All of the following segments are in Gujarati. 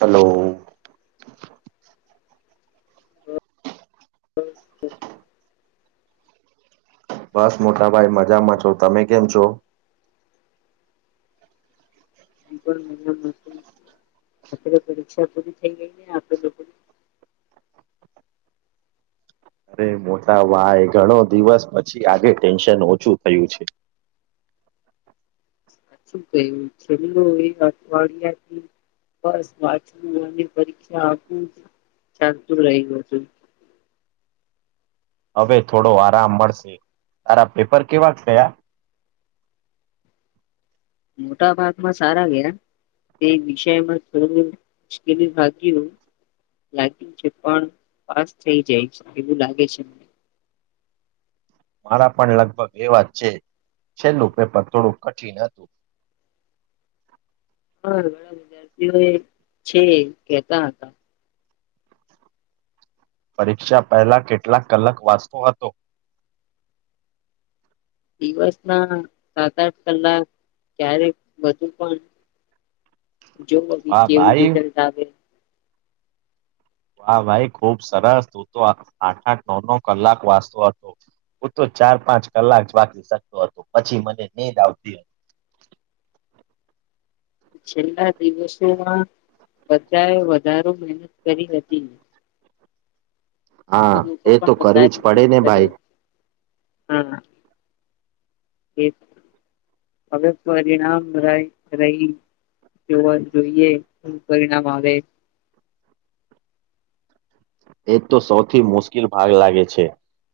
હેલો [inaudible] બસ મોટા ભાઈ મજામાં છો તમે કેમ છો [inaudible] પરીક્ષા [inaudible] અરે મોટા ભાય ઘણો દિવસ પછી આગે ટેન્શન ઓછું થયું છે. શું કહ્યું છેલ્લે એક અઠવાડિયાથી બસ વાચવું અને પરીક્ષા આપું જ ચાલતું રહ્યું હતું હવે થોડો આરામ મળશે તારા પેપર કેવા થયા મોટા ભાગમાં સારા ગયા [unintelligible] વિષયમાં થોડું મુશ્કેલી ભાગ્યું લાગ્યું છે પણ પાસ થઈ જઈશ એવું લાગે છે મને મારા પણ લગભગ એ વાજ છે છેલ્લું પેપર થોડું કઠિન હતું હા ઘણા વિદ્યાર્થીઓ એ છેડે કેહતા હતા. પરીક્ષા પહેલા કેટલાક કલાક વાંચતો હતો દિવસ ના સાત આઠ કલાક ક્યારેક બધુ પણ જોવ [unintelligible] વાહ કેવી ભાઈ રિઝલ્ટ આવે તો આ ભાઈ ખુબ સરસ તું તો આઠ આઠ નવ નવ કલાક વાંચતો હતો હું તો ચાર પાંચ કલાક વાચી શકતો હતો પછી મને નીંદ આવતી છેલ્લા દિવસોમાં બધાએ વધારે મહેનત કરી હતી. હા અને લોકો એ તો પણ કરવી જ વધારે પડે મહેનત ને કર્યો ભાઈ હા એ હવે પરિણામ ર રહી જોવા જઈએ શું પરિણામ આવે એ તો સૌથી મુશ્કિલ ભાગ લાગે છે.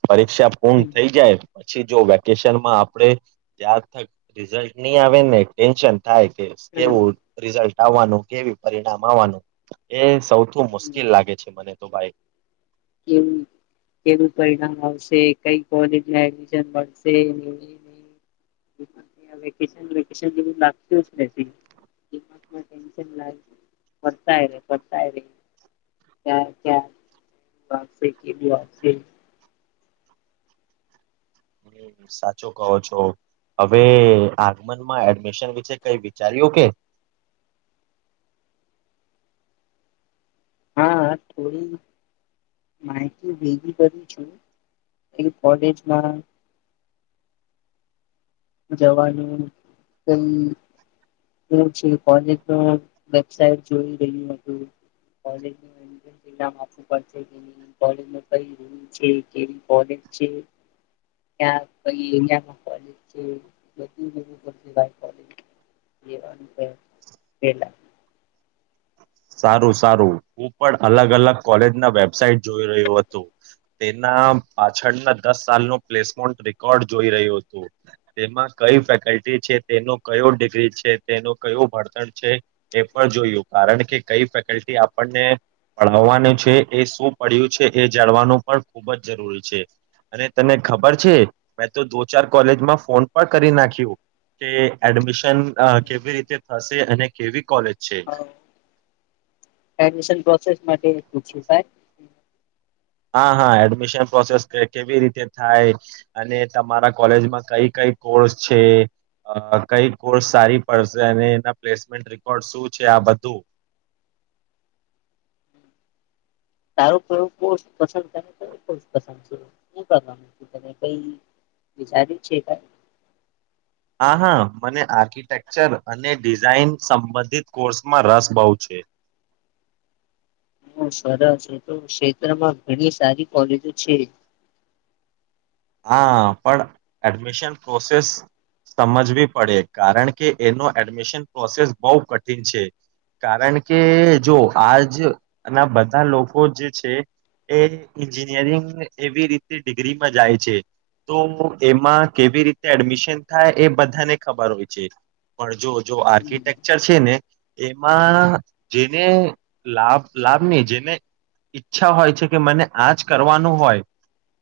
પરીક્ષા પૂર્ણ હમ થઈ જાય. પછી જો વેકેશનમાં આપડે ત્યાગ થઇ રિઝલ્ટ ની આવે ને ટેન્શન થાય છે હમ કેવું, રિઝલ્ટ આવાનું કેવું પરિણામ આવવાનું એ સૌ થી હમ. મુશ્કિલ લાગે છે મને તો ભાઈ હમ્મ કેવું કેવું પરિણામ મળશે કઈ કોલેજ એમિશન મળશે [inaudible] [unintelligible] [inaudible] [unintelligible] હ સાચો કહો છો હવે આગમનમાં એડમિશન વિશે કઈ વિચાર્યું કે? હા થોડી માહિતી ભેગી કરી છું, કોલેજમાં જવાનું તેમ જોઉં છું કોલેજનો નકશાઓ જોઈ રહ્યો, [unintelligible] [unintelligible] સારું સારું, હું પણ અલગ અલગ કોલેજ ના વેબસાાઈટ જોઈ રહ્યો હતો તેના પાછળના દસ સાલ નો પ્લેસમોન્ટ રેકોર્ડ જોઈ રહ્યું હતું, તેમાં કઈ ફેકલ્ટી છે તેનો કયો ડિગ્રી છે તેનું કયું ભળતણ છે, એ પણ જોયું કારણ કે કઈ ફેકલ્ટી આપણને પઢાવાનું છે એ શું પડ્યું છે એ જાણવાનું પણ ખુબ જ જરૂરી છે, અને તને ખબર છે મેં તો દો ચાર કોલેજમાં ફોન પણ કરી નાખ્યું, કે એડમિશન કેવી રીતે થશે અને કેવી કોલેજ છે. એડમિશન પ્રોસેસ માટે પૂછું હા. હા હા એડમિશન પ્રોસેસ કેવી રીતે થાય અને તમારા કોલેજમાં કઈ કઈ કોર્સ છે, અ કઈ કોર્સ સારી પડશે અને એના પ્લેસમેન્ટ રેકોર્ડ શું છે, આ બધું. તારો પ્રયોગ બો પસંદ કરે તો પસંદ છે શું કરવાનું છો, તમે કઈ વિચાર્યું છે, કાંઈ હા હા મને આર્કિટેક્ચર અને ડિઝાઇન સંબંધિત કોર્સમાં રસ બહુ છે. હ સરસ ક્ષેત્રમાં ઘણી સારી કોલેજો છે. હા પણ એડમિશન પ્રોસેસ સમજવી પડે કારણ કે એનો એડમિશન પ્રોસેસ બઉ કઠિન છે, કારણ કે જો આજ ના બધા લોકો જે છે એ ઇન્જિનયરિંગ એવી રીતે ડિગ્રીમાં જાય છે છે તો એમાં કેવી રીતે એડમિશન થાય એ બધાને ખબર હોય છે, પણ જો જો હમ. આર્કિટેકચર છે ને એમાં જેને લાભ લાભ નહી જેને ઈચ્છા હોય છે, કે મને આજ કરવાનું હોય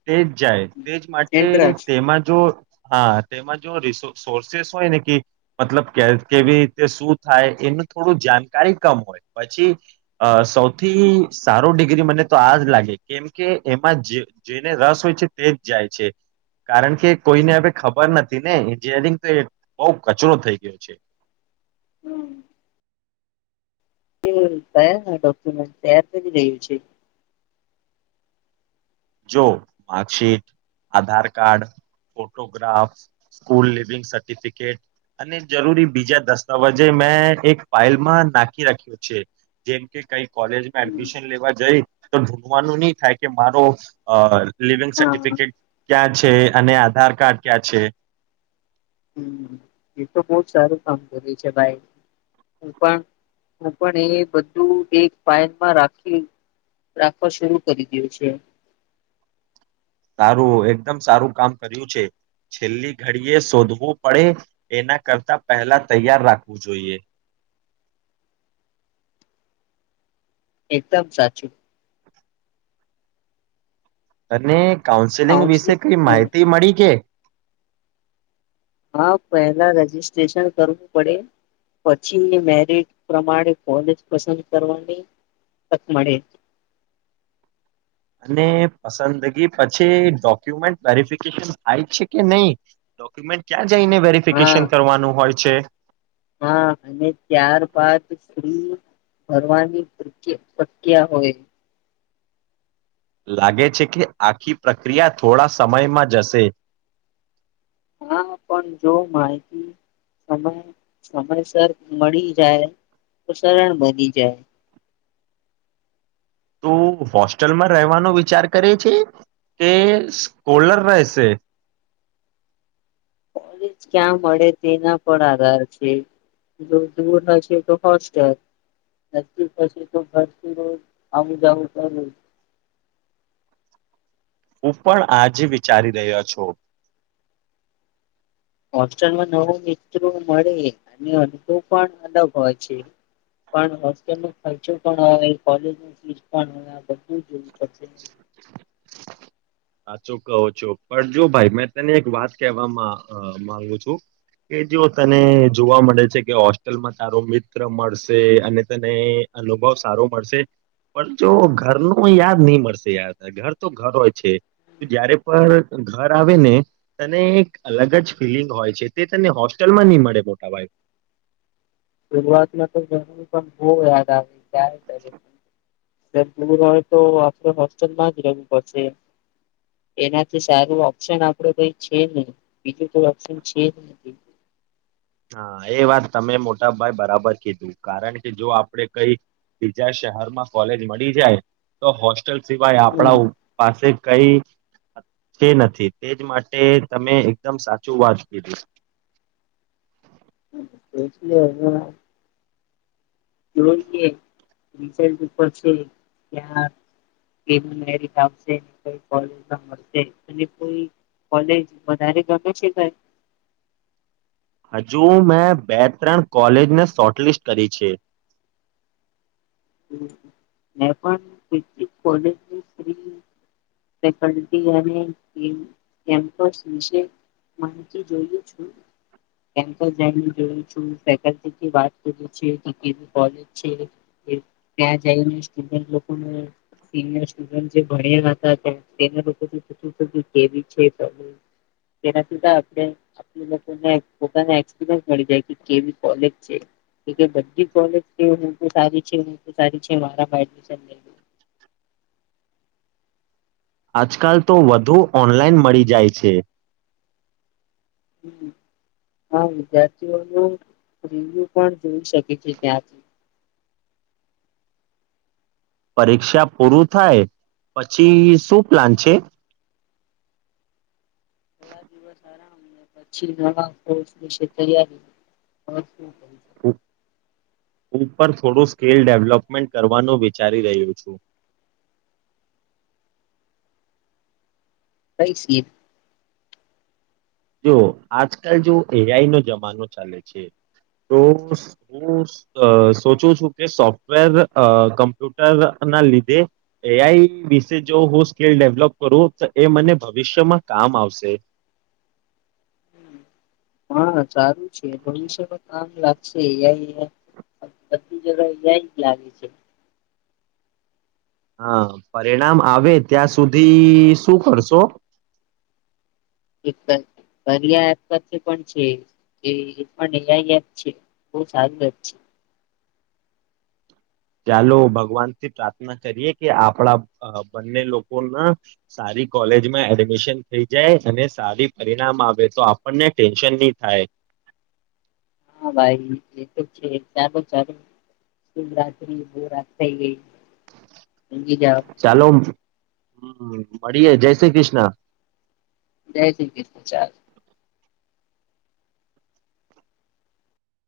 તે જ જાય. તેજ માટે ઇન્ટરેસ્ટ તેમાં જો હા તેમાં જો રિસો સોર્સેસ હોય ને કે મતલબ કેવી રીતે શું થાય, એનું થોડું જાણકારી કમ હોય પછી અ સૌથી સારો ડિગ્રી મને તો આ જ લાગે કેમ કે એમાં જે જેને રસ હોય છે. તે જ જાય છે, કારણ કે કોઈને હદ ખબર નથી ને એન્જિનયરિંગ તો એ બઉ કચરો થઈ ગયો છે. એ કયા ડોક્યુમેન્ટ તૈયાર કરી રહ્યું છે, જો marksheet Aadhaar card photograph school leaving certificate અને જરૂરી બીજા દસ્તાવેજે મેં એક ફઇલમાં નાખી રાખ્યો છે જેમકે કઈ કોલેજમાં એડમિશન લેવા જઈ તો ઢૂનવાનું નહી થાય કે મારો અ લિવિંગ હા સર્ટિફિકેટ ક્યાં છે, અને આધાર કાર્ડ ક્યાં છે, હમ. એ તો બહ જ સારું કામ કરે છે ભાઈ હું પણ હું પણ એ બધું એક પાાયનમાં રાખી રાખવા શર કરી દું છે. સારું એકદમ સારું કામ કર્યું છે, છેલ્લી ઘડીએ શોધવું પડે એના કરતા પહેલા તૈયાર રાખવું જોઈએ, એકદમ સાચું અને કાઉન્સેલિંગ વિશે કાઉન્સલિંગ કઈ હમ. માહિતી મળી કે હા પહેલા રજિસ્ટ્રેશન કરવું પડે, પછી મેરિટ પ્રમાણે કોલેજ પસંદ કરવાની, તક મળે અને પસંદગી પછી ડોક્યુમેન્ટ વેરિફિકેશન થાય છે, કે નહી ડોક્યુમેન્ટ ક્યાં જઈને હા વેરિફિકેશન કરવાનું હોય છે સ્ત્રી ભરવાની શક્યા હોય લાગે છે કે આખી પ્રક્રિયા થોડા સમયમાં જશે હા પણ જો માહિતી સમય સમયસર મળી જાય તો સરળ બની જાય તો હોસ્ટેલમાં રહેવાનો વિચાર કરે છે કે સ્કોલર રહેશે ક્યાં મળે તેના પર આધાર છે જો દૂર હશે તો હોસ્ટલ નજીક હશે તો ઘરથી રોજ આવું જવું કર હું પણ આજ વિચારી રહ્યો છું હોસ્ટેલમાં નવો મિત્રો મળે અને અનુભવ પણ અલગ હોય છે પણ હોસ્ટેલ નો ખર્ચો પણ હો કોલેજ ફીસ પણ બવું [inaudible] સાચો કહો છો પણ જો ભાઈ મેં તને એક વાત કહેવામાં માંગુ છું કે જો તને જોવા મળે છે કે હોસ્ટેલમાં તારો મિત્ર મળશે અને તને અનુભવ સારો મળશે પણ જો ઘરનું યાદ નહી મળશે ઘર તો ઘરોય છે જયારે પણ ઘર આવે ને તને એક અલગ જ ફિલિંગ હોય છે તે તને હોસ્ટેલમાં નહી મળે મોટા ભાઈ શરૂઆતમાં તો ઘરની પણ બહુ યાદ આવી [unintelligible] સર દૂર હોય તો આપણે હોસ્ટેલમાં જ રહેવું પડશે એનાથી સારું ઓપ્શન આપડે કઈ છે નહી બીજું કોઈ ઓપ્શન છે જ હા એ વાત તમે મોટાભાઈ બરાબર કીધું કારણ કે જો આપડે કઈ બીજા શહેરમાં કોલેજ મળી જાય તો હો હોસ્ટેલ સિવાય આપણા હમ પાસે કઈ તે નથી તેજ માટે તમે એકદમ સાચું વાત કીધી છે હ જો રલ ઉપર [unintelligible] છે ત્યાં મેટ આવશેઈલેજમાં મળશે અને કોઈ કોલેજ વધારે ગમે છે હજુ મેં બે ત્રણ કોલેજને શોર્ટલિસ્ટ કરી છે મે પણલી ઘણી કોલેજ ની ફેકલ્ટી અને કેમ્પસ વિશે માહિતી જોયેલી છે ફેકલ્ટી થી વાત કરી છે કે કેવી કૉલેજ છે ત્યાં જઈને સ્ટુડન્ટ લોકોને સિનિયર સ્ટુડન્ટ જે ભણેલા હતા તેમના થી પૂછ્યો છે પોતાને ને એક્સપીરિયાસ મળી જાય કી કેવી કૉલેજ છે કે જે બધું કૉલેજ છે એ સારી સારી છે મારામાં એમિશન લઈ લે આજકાલ તો બધુ ઓનલાઈન મળી જાય છે આ વિદ્યાર્થીઓ ન રિવ્યુ પણ જોઈ શકે છે ત્યાંથી પરીક્ષા પૂરું થાય પછી શું પ્લાન છે થોડા દિવસ પછી બીજા કોર્સ ની તૈયારી શું કરી શકું? હા ઉપર થોડું સ્કિલ ડેવલપમેન્ટ કરવાનું વિચારી રહ્યું છું કહી સ્કીલ જો આજકાલ જો એઆઈ નો જમાનો ચાલે છે તો હું સોચું છું કે સોફ્ટવેર કમ્પ્યુટર ના લીધે એઆઈ વિશે જો હું સ્કીલ ડેવલોપ કરું તો એ મને ભવિષ્યમાં કામ આવશે હા સારું છે ભવિષ્ય માં કામ લાગશેં બધી જગ્યા આજ લાગશે હા પરિણામ આવે ત્યાં સુધી શું કરશો [unintelligible] એક એ આઈ એપ છે એ બૌ સારું એપ છે ચાલો ભગવાન થી પ્રાર્થના કરીએ કે આપણા બંને લોકોના સારી કોલેજમાં એડમિશન થઈ જાય અને સારી પરિણામ આવે તો આપણને ટેન્શન નહી થાય હા ભાઈ એ તો છે ચાલો ચાલો શિવરાત્રી બો રાત થઈ ગઈ ઊંઘી જાવ ચાલો માળીએ જય શ્રી કૃષ્ણ જય શ્રી કૃષ્ણ ચાલ